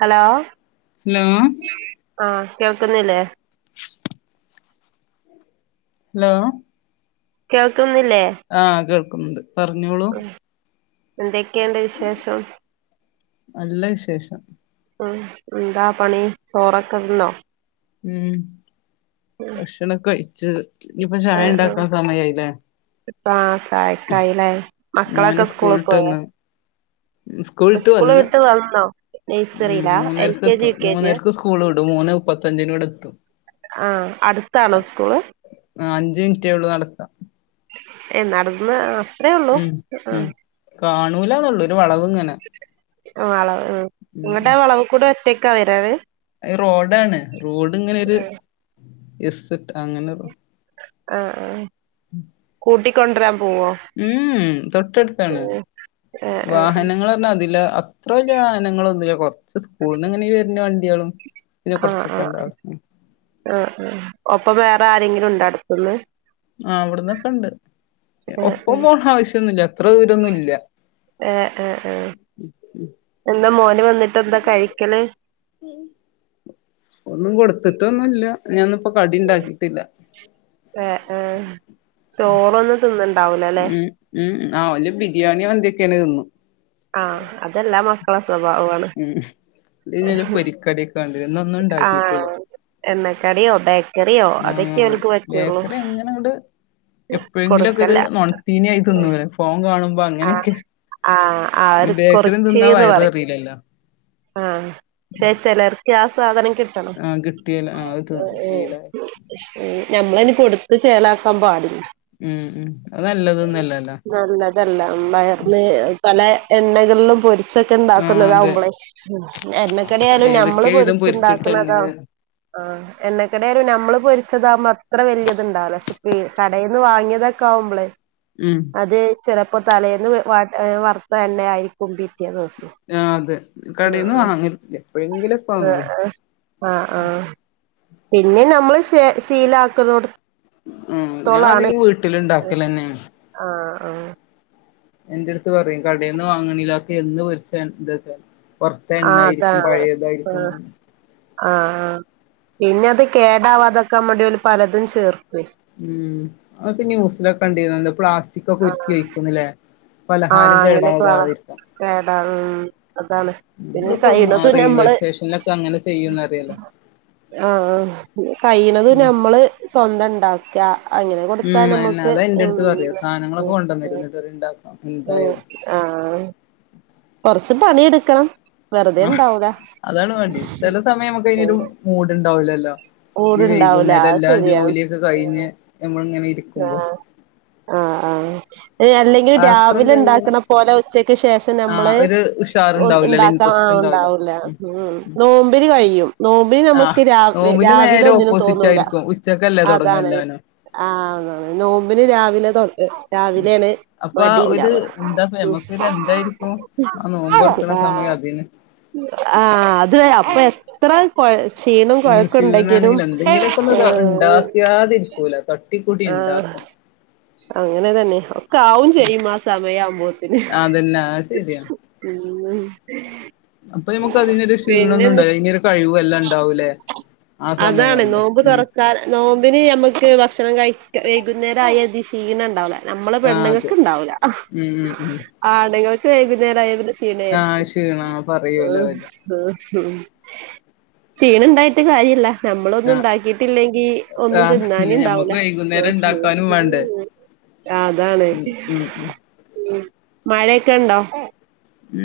hello ലോ ആഹ് കേൾക്കുന്നില്ലേ ഹലോ കേൾക്ക്ന്ന് ആ കേൾക്കുന്നുണ്ട് പറഞ്ഞോളൂ എന്തൊക്കെയിണ്ട് വിശേഷം നല്ല വിശേഷം ഉം എന്താ പണി ചോറൊക്കെ തിന്നോ ഉം ആഹ് ഭക്ഷണം കഴിച്ച് ഇനിപ്പ ചായ ഇണ്ടാക്കാൻ ആഹ് സമയായില്ലേ ആഹ് ചായക്കായില്ലേ മോന് മക്കളൊക്കെ സ്കൂള് സ്കൂൾട്ട് പോയോ വന്ന് സ്കൂൾട്ട് സ്കൂള് വന്ന് വിട്ട് വന്നോ ഉം നഴ്സറിയിലാ എൽ മൂന്നരക്ക് കെ ജി എത്തും യു കെ ജിയാ മൂന്നര്ക്ക് സ്കൂൾ വിടും മൂന്നെ മുപ്പത്തഞ്ചിന് ഇവ്ടെ എത്തും ആ അടുത്താണോ സ്കൂള് ആ അഞ്ച്മിൻറ്റേ ഒള്ളൂ നടത്ത ഏ നടന്ന് അത്രേ ഒള്ളൂ ആ നൂലാന്നുള്ളൂ ഒരു വളവ് ഇങ്ങനെ ആ വളവ് ഹ് ഇങ്ങട്ട് ആ വളവ് കൂടെ ഒറ്റക്കാ വെരാവ് അയ് റോഡാണ് റോഡ് ഇങ്ങനെ ഒരു ആഹ് എസ്സ്ട്ട് അങ്ങനൊരു ആ ആ [unintelligible] മ് മ് തൊട്ടട്ത്താണ് ഉം ആഹ് ആഹ് വാഹനങ്ങള് ർ ഞ്ഞാതില അത്ര വല്ല്യ വാഹനങ്ങളൊന്നുല്ല കൊറച്ച് സ്കൂൾന്ന്ങ്ങനെ ഈ വെര്ണ വണ്ടിളും ആ ആ ആ ആ ഒപ്പ വേറെ ആരെങ്കിലും ഉണ്ടോ അട്ത്ത്ന്ന് ആ അവിട്ന്നൊക്കെ ഇണ്ട് ഏഹ് ഒപ്പം പോണ ആവശ്യൊന്നുല്ല അത്ര ദൂരൊന്നുല്ല ഏ എ എ എന്നാ മോൻ വന്നിട്ട് എന്താ കഴിക്കല് ഇപ്പ കടി ഇണ്ടാക്കിട്ടില്ല ഏ ഏ ചോറൊന്നും തിന്നണ്ടാവൂലല്ലേ ഉം ഉം ആ ഓല് ബിരിയാണി മന്തിയൊക്കെയാണേ തിന്നും ആ അതെല്ലാം മക്കളെ സ്വഭാവാണ് ഉം ഇന്നലെ പൊരിക്കടിയൊക്കെ കണ്ടിരുന്നു ഇന്നൊന്നും ആ ഉണ്ടാക്കിയിട്ടില്ല എണ്ണക്കടിയോ ബേ ചെറിയോ ആ അതൊക്കെ ഓൽക്ക് പറ്റുള്ളൂ എപ്പോഴെങ്കിലു ഒക്കെ ഒരു കൊടുക്കല്ല നൊണത്തീനി ആയി തിന്നുല്ലെ ഫോൺ കാണുമ്പോ അങ്ങനെയൊക്കെ ആഹ് ആഹ് പിന്നെ ആര് ബേക്കറിയും തിന്നാ കൊറച്ചേന്ന് വയറ് പറയും നിറയില്ലല്ലോ ആഹ് പക്ഷേ ചിലർ ഇക്ക് ആ സാധനം കിട്ടണം ആഹ് കിട്ടിയല്ല ആഹ് അത് അ ശീലായി ഏ ഞമ്മളയിന് കൊട് ത് ചേലാക്കാൻ പാടില്ല ഉം ഉം അത് നല്ലതൊന്നല്ലല്ലോ നല്ലതല്ല വയർന് പലെ എണ്ണകൾളും പൊരിച്ചൊക്കെ ഇ ആഹ് അതെ ണ്ടാക്ക്ന്നതാവുമ്പളേ എണ്ണക്കടിയായാലും ഞമ്മള് ഏതൊക്കെ പൊരി വിധം ച്ച് ണ്ടാക്ക്ണതോ പൊരിച്ചിട്ടെണ്ണ ആ എണ്ണക്കടിയാലും ഞമ്മള് പൊരി ച്ചതാവുമ്പോ അത്ര വല്ല്യത്ണ്ടാവില്ല പക്ഷെഇപ്പെ കടെന്ന് വാങ്ങിയതൊക്കാവ്മ്പള് ഉം അതെ ചെലപ്പോ തലേന്ന് വറ്ത്ത എണ്ണയായിരിക്കും ആ അതെ കടേന്ന് വാങ്ങലില്ല എപ്പഴെങ്കിലും ആ ആ ആ ആഹ് പിന്നെ നമ്മള് ശീലാക്കുന്നോടത്ത് ആഹ് ഞാൻ ത്തോളാണ് അധികം വീട്ടിലുണ്ടാക്കലന്നെയാണ് ആഹ് ആഹ് എന്റെടുത്ത് പറയും കടേന്ന് വാങ്ങണില്ല അതൊക്കെ എന്ന് പൊരിച്ച എ ഇതെക്കെ പുറത്തെ ആഹ് എണ്ണയായിരിക്കും അതാണ് പഴയതായിരിക്കും ആഹ് ആഹ് പിന്നെ അത് കേടാവാതിരിക്കാൻ വേണ്ടിഓല് പലതും ചേർക്കുവേ ഉം അതൊക്കെ ന്യൂസിലൊക്കെ കണ്ടിരുന്നല്ലോ പ്ലാസ്റ്റിക്കൊക്കെ ഉരുക്കി ആഹ് ഒഴിക്കുന്ന് ലേ ആഹ് അങ്ങനെയൊക്കെ വാ കേടാ ഉം അതാണ് പിന്നെ നമ്മ നമ്മളിപ്പോ കഴിയ്ണതും റെയിൽവേ നമ്മള് സ്റ്റേഷനിലൊക്കെ അങ്ങനെ ചെയ്യുംന്ന് അറിയാലോ ആഹ് ആ കഴിയ്ണതും ഉം ഞമ്മള് സ്വന്തണ്ടാക്കും അങ്ങനെ കൊടുത്താ ഉം അയെന്നെ നമ്മക്ക് അതാ എന്റെടുത്ത് പറയാ സാധനങ്ങളൊക്കെ ഉം കൊണ്ടന്നരും ന്നിട്ട് പറയും ഇണ്ടാക്കാം ആ എന്തായാലും ആഹ് കൊറച്ച് പണിയെടുക്കണം വെറുതെ ആ ഇണ്ടാവൂല അതാണ് വേണ്ടി ചെലസമയം നമുക്കയ്നൊരു മൂട് ണ്ടാവുലല്ലോ ഈ മൂട്ണ്ടാവൂല വൈകുന്നേരം അത് എല്ലാം ശരിയാണ് ജോലിയൊക്കെ കഴിഞ്ഞ് നമ്മള്ങ്ങനെ ഇ രിക്കുമ്പോ ആ ആ അല്ലെങ്കില് പാത്രം രാവിലെ കഴുകണ ഉണ്ടാക്ക്ണപോലെ ഉച്ചക്ക് ശേഷം ആഹ് നമ്മള് ഒരു ഉഷാറുണ്ടാവൂലല്ലേ ഇണ്ടാക്കാം ഇൻട്രസ്റ്റ് ഉണ്ടാവൂല ഉം നോമ്പിന് കഴിയും നോമ്പിനി നമുക്ക് ആഹ് രാവി നോമ്പിന് രാവില നേരെ ഒന്നിനും ഓപ്പോസിറ്റ് തോന്നൂല ആയിരിക്കും ഉച്ചക്കല്ലേ തൊടങ്ങ അതാണ് എല്ലാനും ആ നോമ്പിന് രാവിലെ തൊട രാവിലെയാണ് അപ്പൊ ആ ഒരു മടിയിണ്ടാവ്അ എന്താപ്പ ഞമ്മക്കൊരു എന്തായിരിക്കും ആ നോമ്പൊറക്കണ സമയം അതിന് ആ അത് അപ്പൊ എത്ര ക്ഷീണം ഉം കൊഴേക്ക്ണ്ടെങ്കിലും ക്ഷീണാണെങ്കിലും എന്തെങ്കിലുമൊക്കെ ഒന്ന് ഉണ്ടാക്കാതിരിക്കൂല തട്ടിക്കൂടി ആ ഇണ്ടാക്കും അങ്ങനെ തന്നെ ഒക്കെ ആവും ചെയ്യും ആ സമയാവുമ്പോത്തിന് അതന്നെ അത് ശരിയാ ഉം അപ്പൊ നമ്മുക്ക് അതിനൊരു പിന്നെന്ത് ക്ഷീണൊന്നുണ്ടാവില്ല അയിനൊരു കഴിവും എല്ലാം ഇണ്ടാവൂലേ അതാണ് നോമ്പ് തുറക്കാൻ നോമ്പിന് നമ്മക്ക് ഭക്ഷ ണം കഴിക്കബ്ലോക്ക വൈകുന്നേരം ആയ അതിശീണണ്ടാവില്ല നമ്മള് ആ അതെ പെണ്ണുങ്ങക്ക്ണ്ടാവൂല ഉം ഉം ഉം ആണ്ങ്ങൾക്ക് വൈകുന്നേരായാപിന്നെ ആ ക്ഷീണായിരിക്കും ക്ഷീണ പറയൂലോ അവര് ഉം ക്ഷീണണ്ടായിട്ട് കാര്യല്ല നമ്മളൊന്നും ആ ഇണ്ടാക്കിട്ടില്ലെങ്കി ഒന്നും ആ പിന്നെ തിന്നാന്ണ്ടാവൂല്ല ഞമ്മക്ക് വൈകുന്നേരം ഇണ്ടാക്കാനും വേണ്ടേ ആ അതാണ് ഉം ഉം ഉം മഴയൊക്കെ ഇണ്ടോ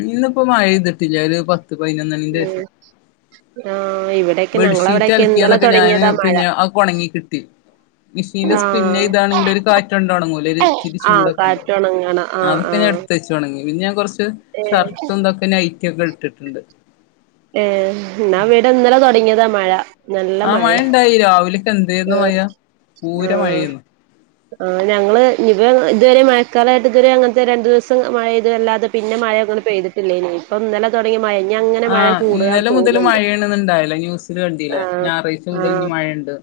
ഇന്നിപ്പോ മഴ പെയ്തിട്ടില്ല ഒരു പത്ത് പതിനൊന്നണിന്റെ ശേഷം ആഹ് ഇവിടെയൊക്കെ ബെഡ്ഷീറ്റ് ഞങ്ങളവിടെയൊക്കെ ഇന്നലെ അലക്കിയതൊക്കെ ഞാന് തുടങ്ങിയതാ മഴ പിന്നെ അതൊക്കൊണങ്ങിക്കിട്ടി മെഷീനി ആഹ് സ്പിന്നെയ്താണെങ്കിൽ ഒരു കാറ്റൊണ്ടൊണങ്ങൂലെ ഒരു ഇത്തിരി ആഹ് ചൂടൊക്ക്ണ്ട് കാറ്റൊണങ്ങണം ആഹ് അതൊക്കെ ഞാൻ ആഹ് എടുത്ത്വെച്ചൊണങ്ങി പിന്നെ ഞാൻ കുറച്ച് ഏഹ് ഷർട്ടും ഇതൊക്കെ നൈറ്റിയൊക്കെ ഇട്ടിട്ടുണ്ട് ഏ എന്നാഇവെടിന്നലെ തുടങ്ങിയതാ മഴ നല്ല ആ മഴയാ മഴണ്ടായി രാവിലെക്കെ ആ എന്തേര്ന്നു മഴ ആ പൂര മഴേന്നു ആ ഞങ്ങള് ഇനിപ്പ ഇതുവരെ മഴക്കാലായിട്ട് ഇദ്വരെ അങ്ങനത്തെ രണ്ട്ദിവസം മഴ പെയ്തതല്ലാതെ പിന്നെ മഴ പെയ്തിട്ടില്ലിനി ഇപ്പം ഇന്നലെ തുടങ്ങിയ മഴയാ ഇനിയങ്ങനെ മഴ ആഹ് കൂടുകാ ഇന്നലെ മുതൽ തോന്നുന്നുണ്ട് മഴയണന്നുണ്ടായില്ല ന്യൂസില് കണ്ടില്ലേ ഞായറാഴ്ച മുതൽ ഇനി മഴയ്ണ്ട്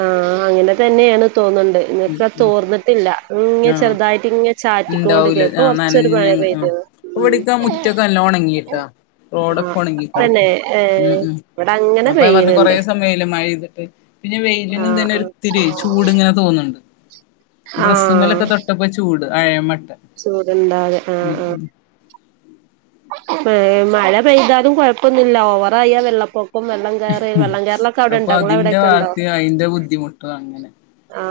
ആ അങ്ങനന്നെയാണ് തോന്നുണ്ട് ഇനിയൊക്കെ തോർന്നിട്ടില്ല ഇങ്ങനെ ആഹ് ചെറുതായിട്ടിങ്ങെ ചാറ്റിക്കൊണ്ടിരിക്കാ ഇപ്പ കുറച്ചൊരു മ ഇ യ വിടക്കാ മുറ്റൊക്കെ നല്ലോണം ഉണങ്ങിട്ടാ ആഹ് റോഡൊക്കൊണങ്ങി തന്നെ ഏ ഇവടെ അപ്പൊ പറഞ്ഞ് കൊറെേ സമയായില്ലേ മഴപെയ്തിട്ട് പിന്നെ വെയിലിനും ആഹ് തന്നെ ഒരിത്തിരി ചൂട്ങ്ങനെ തോന്നുന്നു ഡ്രസ്സുമേലൊക്കെ തൊട്ടപ്പോ ചൂട് അയമട്ട് ചൂടുണ്ടാെ ആ ആ ഏ മഴ പെയ്താലും കൊഴപ്പൊന്നില്ല ഓവറായാ വെള്ളപ്പൊ ഇപ്പം വെള്ളം കയറി ഉം വെള്ളം കേ റലൊക്കെ അവിടെ അപ്പൊ ഉണ്ടോ ഇങ്ങൾ അതിന്റെ ടവിടൊക്കെ ഉണ്ടോ വാസി അയിന്റെ ബുദ്ധിമുട്ടും അങ്ങനെ ആ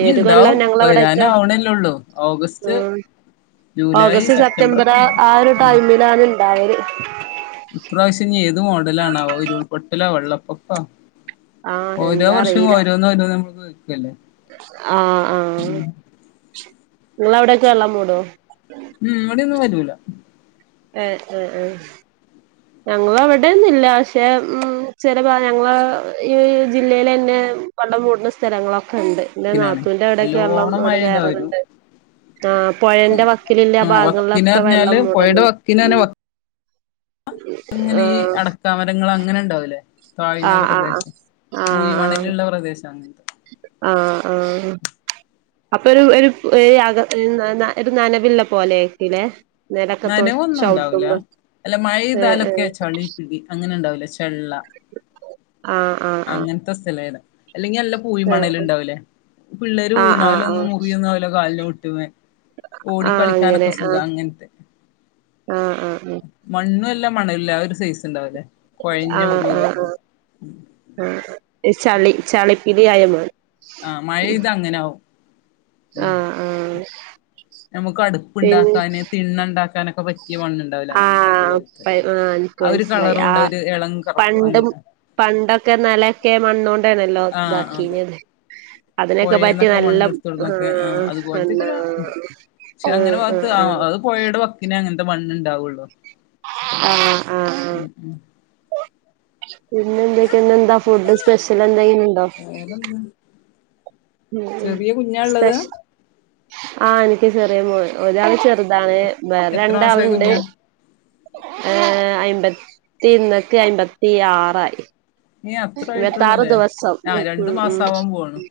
ഇനി ഇണ്ടാവും ഞങ്ങളവിടൊക്കെ വരാനാവണല്ലേ ഒള്ളൂ ഉ ഓഗസ്റ്റ് ജൂലൈ ഓഗസ്റ്റ് സെപ്റ്റംബർ ഒക്കെ ആ ഇണ്ടാവും ആ ഒരു ഉം ടൈമിലാണ് ഇണ്ടായത് ഇപ്രാവശ്യം ഇനി ഏത് മോഡലാണാ വോ ഉരുൾപൊട്ടലോ വെള്ളപ്പൊക്കോ ആഹ് ഓരോ വർഷം ഓരോന്നോരോന്നെ ആ ആ നിങ്ങളവിടൊക്കെ വെള്ളം മൂടുമൊ ഇല്ല ഏ എ എ ഞങ്ങളവിടേന്നില്ല പക്ഷെ ഉം ചിലവ ഞങ്ങളെ ഈ ജില്ലേലന്നെ വെള്ളം കൂടുന്ന സ്ഥലങ്ങളൊക്കെ ഇണ്ട് എന്റെ വക്കിനാണ് നാത്തൂവിടൊക്കെള്ളം നല്ലോണം ഇവിടെ മഴെയ്താ വരും കേറലുണ്ട് ആ പുഴേന്റെ വക്കലില്ല ആ വക്കിന് ഭാഗങ്ങളിലൊക്കെ പറഞ്ഞാല് വെള്ളം പൊഴയുടെ മൂടല് ഉ വക്കിനന്നെ വ അങ്ങനെ ഈ അടക്കമരങ്ങളെ അങ്ങനുണ്ടാവൂലേ ആ താഴ്ന്ന ആ ആ പ്രദേശം ആ ആ പൂയിമണലുള്ള പ്രദേശം അങ്ങനത്തെ ആ ആ അപ്പൊ ഒരു ഒരു ഏയ്‌ ഒരു നനവു ള്ള പോലെയൊക്കെയില്ലെ നെരക്കത്തോ നനവൊന്നും ഉണ്ടാവൂല ചവിട്ടുമ്പോ അല്ല ഏ ഏ മഴെയ്താലൊക്കെ ചളി പിടി അങ്ങനെ ഉണ്ടാവൂലേ ചെള്ള ആ ആ ആ അങ്ങനത്തെ സ്ഥലാണ് അല്ലെങ്കി നല്ല പൂയി ഏ മണലു ണ്ടാവില്ലേ പിള്ളേരു ആ ആ ആ വീണാലൊന്നും മുറിവൊന്നുമാവില്ല കാലിന്റെ മുട്ടിന്മേൽ ആ അങ്ങനെ ഓടിക്കളിക്കാനൊക്കെ ആ സുഖാ അങ്ങനത്തെ ആ ആ അ ഇന്നു എല്ല മണലിലാ ആ ഒരു സൈസ് ഇണ്ടാവില്ലേ ആ ആ ആ ആ ഈ ചളി ചളിപിടി ആയമാ ആ മഴെയ്താ ആ അങ്ങനാവും ആ നമുക്ക് പിന്നെ അടുപ്പുണ്ടാക്കാനെ തി ണ്ണോണ്ടാക്കാനൊക്കെ പറ്റും പുതിയ മണ്ണുണ്ടാവില്ല ആ അതുപോലെത്തെ പ ആ എനിക്ക് അവര് മനസ്സിലായി കളറും ആ കൊണ്ട് ഒരു എളം കറുപ്പെ പണ്ടും അങ്ങനെ പണ്ടൊക്കെ നിലക്കെ മണ്ണോണ്ടാണല്ലോ ആ അതെ ഇതാക്കീനത് അതിനൊക്കെ പറ്റി പുഴേന്നൊക്കെ നല്ല ആ മണ്ണെടുത്തോടന്നൊക്കെ അതുപോലത്തെക്കെ എന്താ ഒരു ഉണ്ട് പക്ഷെ അങ്ങനെ ഭാഗത്ത് അത് പോയേടെ വക്കിനെ അങ്ങനത്തെ മണ്ണുണ്ടാവുള്ളു ആ ആ ആ പിന്നെ എന്തൊക്കെയാ ഇന്നെന്താ ഫുഡ് സ്പെഷ്യൽ ഇണ്ടാക്കുന്നുണ്ടോ വേറെന്താ ഉ ചെറിയ കുഞ്ഞാ ഉള്ളത് സെപ്ഷ്യ ആ എനിക്ക് ചെറിയ മോൾ ഒരാളെ ചെറുതാണ് വേറെ എത്ര മാസായ രണ്ടാളുണ്ട് കുഞ്ഞാ ഏ അ അമ്പത്തി ഇന്നക്ക അയിമ്പത്തി ആറായി ഏ അത്ര ഇരുവത്താറു ആയിട്ടുള്ളൂല്ലേ ദിവസം ആ ഉ രണ്ടു ഉ മാസം ആവാൻ പോവാണ്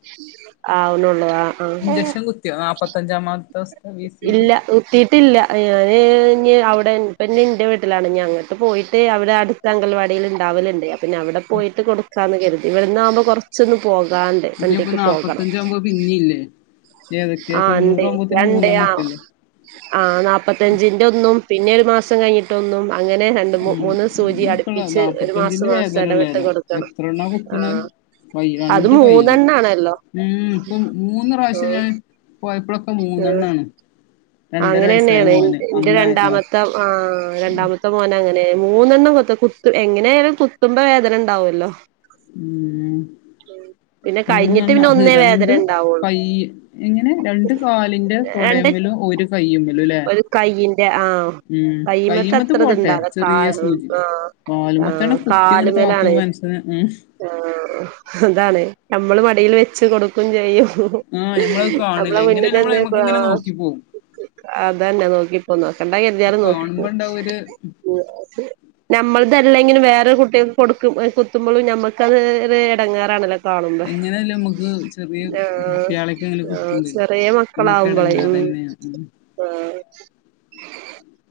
ആവുന്നുള്ളൂ ആ ആ ഇഞ്ചക്ഷൻ കുത്തിയോ നാപ്പത്തഞ്ചാമത്തെ ദിവസത്തെ ബി സി ജി ഇല്ല കുയിത്തീട്ടില്ല ഇനി ഔട്ട്‌ പെൺ പെണ്ണിന്റെ വീട്ടിലാണ് ഞങ്ങക്കെ പോയിട്ട് അവിടെ അടുത്ത അങ്കൽവാടിയിൽ ഉണ്ടാവലുണ്ട് അപ്പ അവിടെ പോയിട്ട് ക്കാന്ന് കരുതി ഇവിടുന്നാകുമ്പോ കൊറച്ചൊന്നെ പോകാനിണ്ട് ഇനിയിപ്പോ വണ്ടിക്ക് പോകാം നാപ്പത്തഞ്ചാകുമ്പോ പിന്നില്ലേ ഏതൊക്കെ ആ ഉണ്ടെ തൊണ്ണൂറാകുമ്പോത്തിന് രണ്ടേ ആ മൂന്നെണ്ണൊക്കെല്ലേ ആ നാല്പ്പത്തഞ്ചിന്റെ ഒന്നും പിന്നെ ഒരു മാസം കഴിഞ്ഞിട്ടൊന്നും അങ്ങനെ രണ്ട് ഉം മൂന്ന് സൂചി ഇനിപ്പള്ള അടുപ്പിച്ച് ഒരു മാസം മാസം എ ടവിട്ട് കൊടുക്കും എത്രണ്ണമാ കുത്തണ് കൈ അത് രണ്ട് കൈ മൂന്നെണ്ണാണല്ലോ ഉം ഇപ്പൊ മൂന്ന് പ്രാവശ്യം ഞാൻ ആഹ് പോയപ്പളൊക്കെ മൂന്നെണ്ണാണ് രണ്ടര അങ്ങനെ വയസ്സായ തന്നെയാണ് മോന് എന്റെ അന്ന് ആഹ് രണ്ടാമത്തെ ആ രണ്ടാമത്തെ മോനെ അങ്ങനെ മൂന്നെണ്ണം കുത്ത് എങ്ങനെ ആയാലും കുത്തുമ്പോ വേദന ഉണ്ടാവുമല്ലോ ഉം പിന്നെ കഴിഞ്ഞിട്ട് മൂന്നെണ്ണാ പിന്നെ ഒന്നേ വേദന രണ്ട് ഉണ്ടാവുള്ളൂ കയ്യ് എങ്ങനെ രണ്ട് കാലിന്റെ രണ്ട് തൊടെമില് ഒരു കയ്യ്മിലുല്ലേ ഒരു കൈയിന്റെ ആ ഉം കൈമത്തെ കയുമ്മത്തെ അത്ര പോട്ടെ ഇത്ണ്ടാവൂല ചെറിയ കാല് സൂചി ആ ആ കാലുമത്തന്നെ കുത്തിങ്ങട്ട് താത്തും കാലുമേലാണ് മനുഷ്യനെ മ് ആ അതാണ് നമ്മള് മടിയിൽ വെച്ച് കൊടുക്കും ചെയ്യും ആഹ് ഞമ്മളത് അപ്പള കാണില്ല എങ്ങനെ നമ്മള് മുന്നിന്നങ്ങ് നമ്മക്ക് ആ ഇങ്ങനെ നോക്കി പോവും അതന്നെ നോക്കിപ്പോ നോക്കണ്ട കരുതിയാലും കാണുമ്പോ നോക്കിപ്പോവും ഇണ്ടാവും ഒരു നമ്മ ളതല്ലെങ്കിലും വേറെ കുട്ടികക്ക് കൊടുക്കും കുത്തുമ്പോഴും നമുക്കത് ത് ഇടങ്ങേറാണല്ലോ എങ്ങനെയല്ലേ മുക്ക് ചെറിയ ആഹ് കുട്ടിയാളെക്കെ ഇങ്ങനെ ആഹ് കുത്തുമ്പേ ചെറിയ മ്മുക്ക് എടങ്ങേറേ നു പിന്നെയും ഉം ആ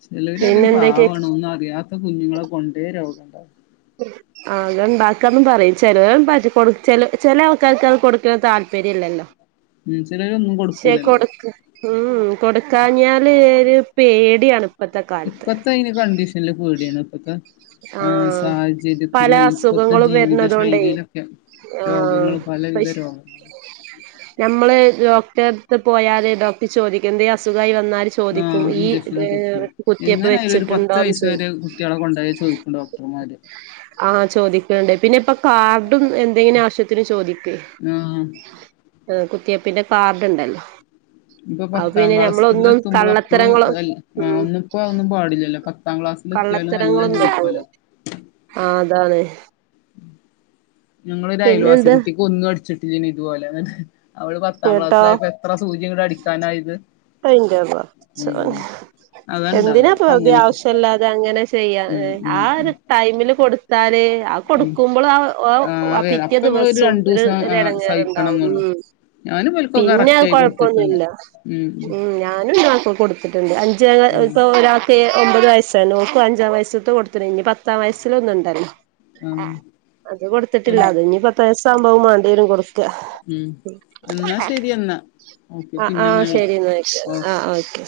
ചെലവരറയും പാവാണോ ഒന്നു അറിയാത്ത കുഞ്ഞുങ്ങളെ കൊണ്ടേ രോഗണ്ടാവൂ അത് ഉണ്ടാക്കന്ന് പറയും ചെലവർ പറ്റിക്കോളും ചെ ചെല ആൾക്കാർക്ക് അത് കൊടുക്കാൻ താൽ പര്യല്ലല്ലോ ഉം ചിലരൊന്നും ക്ഷെ കൊടുക്കൂലല്ലോ കൊടുക്ക് ഉം കൊടുക്കാഞ്ഞാല് ഒരു പേടിയാണ് ഇപ്പത്തെ കാലത്ത് ഇപ്പത്തെ അതിന് കണ്ടീഷനില് പേടിയാണ് ഇപ്പത്തെ ആ ആഹ് പല സാഹചര്യത്തില് ഇപ്പത്തെ അസുഖങ്ങളും ജീവിത വരുന്നതോണ്ടേ ശൈലിയിലൊക്കെ രോഗങ്ങള് പലവിധ രോഗവും നമ്മള് ഡോക്ടറ്ത്ത് പോയാല് ഡോക്ടർ ചോദിക്കും എന്തെ അസുഖായി എന്നാല് ചോദിക്കും ആഹ് ഈ ഇഞ്ചക്ഷന് കുത്തി കുത്തിയപ്പ് വെച്ചിട്ടുണ്ടോന്ന് ചോ തെ ചോദിക്കും ഡോക്ടറ്മാര് ആ ചോദിക്കണ്ടേ പിന്നെ ഇപ്പൊ കാർഡും എന്തേനും ആവശ്യത്തിന് ചോദിക്കേ ആഹ് കുത്തിയപ്പിന്റെ കാർഡുണ്ടല്ലോ ഇപ്പൊ പത്താം ക്ലാസിലെത്തുമ്പോള് അപ്പള് കള്ളത്തരങ്ങളോ ലൽ അ ഉം ഒന്നുംപ്പോ ഒന്നും പാടിലല്ലോ പത്താം ക്ലാസ്സിൽ എത്തിയാലും എല്ലാം കള്ളത്തരങ്ങളൊന്നും പറ്റൂല ചോയിക്കല്ലോ ആഹ് അതാണ് ഞങ്ങളൊരു പിന്നെ അയൽവാസി എന്താ കുട്ടിക്ക് ഒന്നും അടിച്ചിട്ടില്ലേനി ഇതുപോലെ അവള് പത്താം കേട്ടോ ക്ലാസ്സിലായപ്പോ എത്ര സൂചിയങ്ങട് അടിക്കാനായത് പ്പന്റെ പടച്ചോനെ ഉം അതാണ്ടാവ എന്തിനാപ്പ അപ്പൊ വെറുതെ അങ്ങനെയൊക്കെ ആവശ്യയില്ലാതെ അങ്ങനെ ചെയ്യാ ഉം ഉം ആ ഉം ഒരു ടൈമില് കൊടുത്താലെ ആ ഉം കൊടുക്കുമ്പോളും ആ ആഹ് ആ അതെ പിറ്റേ അപ്പൊ നമ്മള് ദിവസോം രണ്ടു ഒരു ദിവസം ആഹ് സഹിക്കണം എടങ്ങേറുണ്ടാവും എന്നുള്ളു ഞാനും ഇവൽക്കൊക്കെ പിന്നെ കറക്റ്റ് ആയി കൊടുത്തിട്ടുണ്ട് കൊഴപ്പൊന്നുയില്ല ഉം ഞാനും ന്റെ മക്കക്ക് കൊടുത്തിട്ടുണ്ട് അഞ്ചെകാൽ ഉം ഇപ്പൊ ഒരാൾക്ക് എ ഒമ്പത് വയസായിണ് ഓക്കും അഞ്ചാം വയസ്സത്തെ കൊടുത്തിണ് ഇനി പത്താം വയസ്സിൽ ഒന്നുണ്ടല്ലോ ആഹ് അത് എൻ കൊടുത്തിട്ടില്ല അത് ഇനി പത്ത് വയസാവുമ്പും മണ്ടിവരും കൊടു ഉം എന്നാ ശരി എന്നാ ഓക്കെ ആ ആ പിന്നെന്നാ വിളി ശരി വെക്ക ഓ ആ ഓക്കെ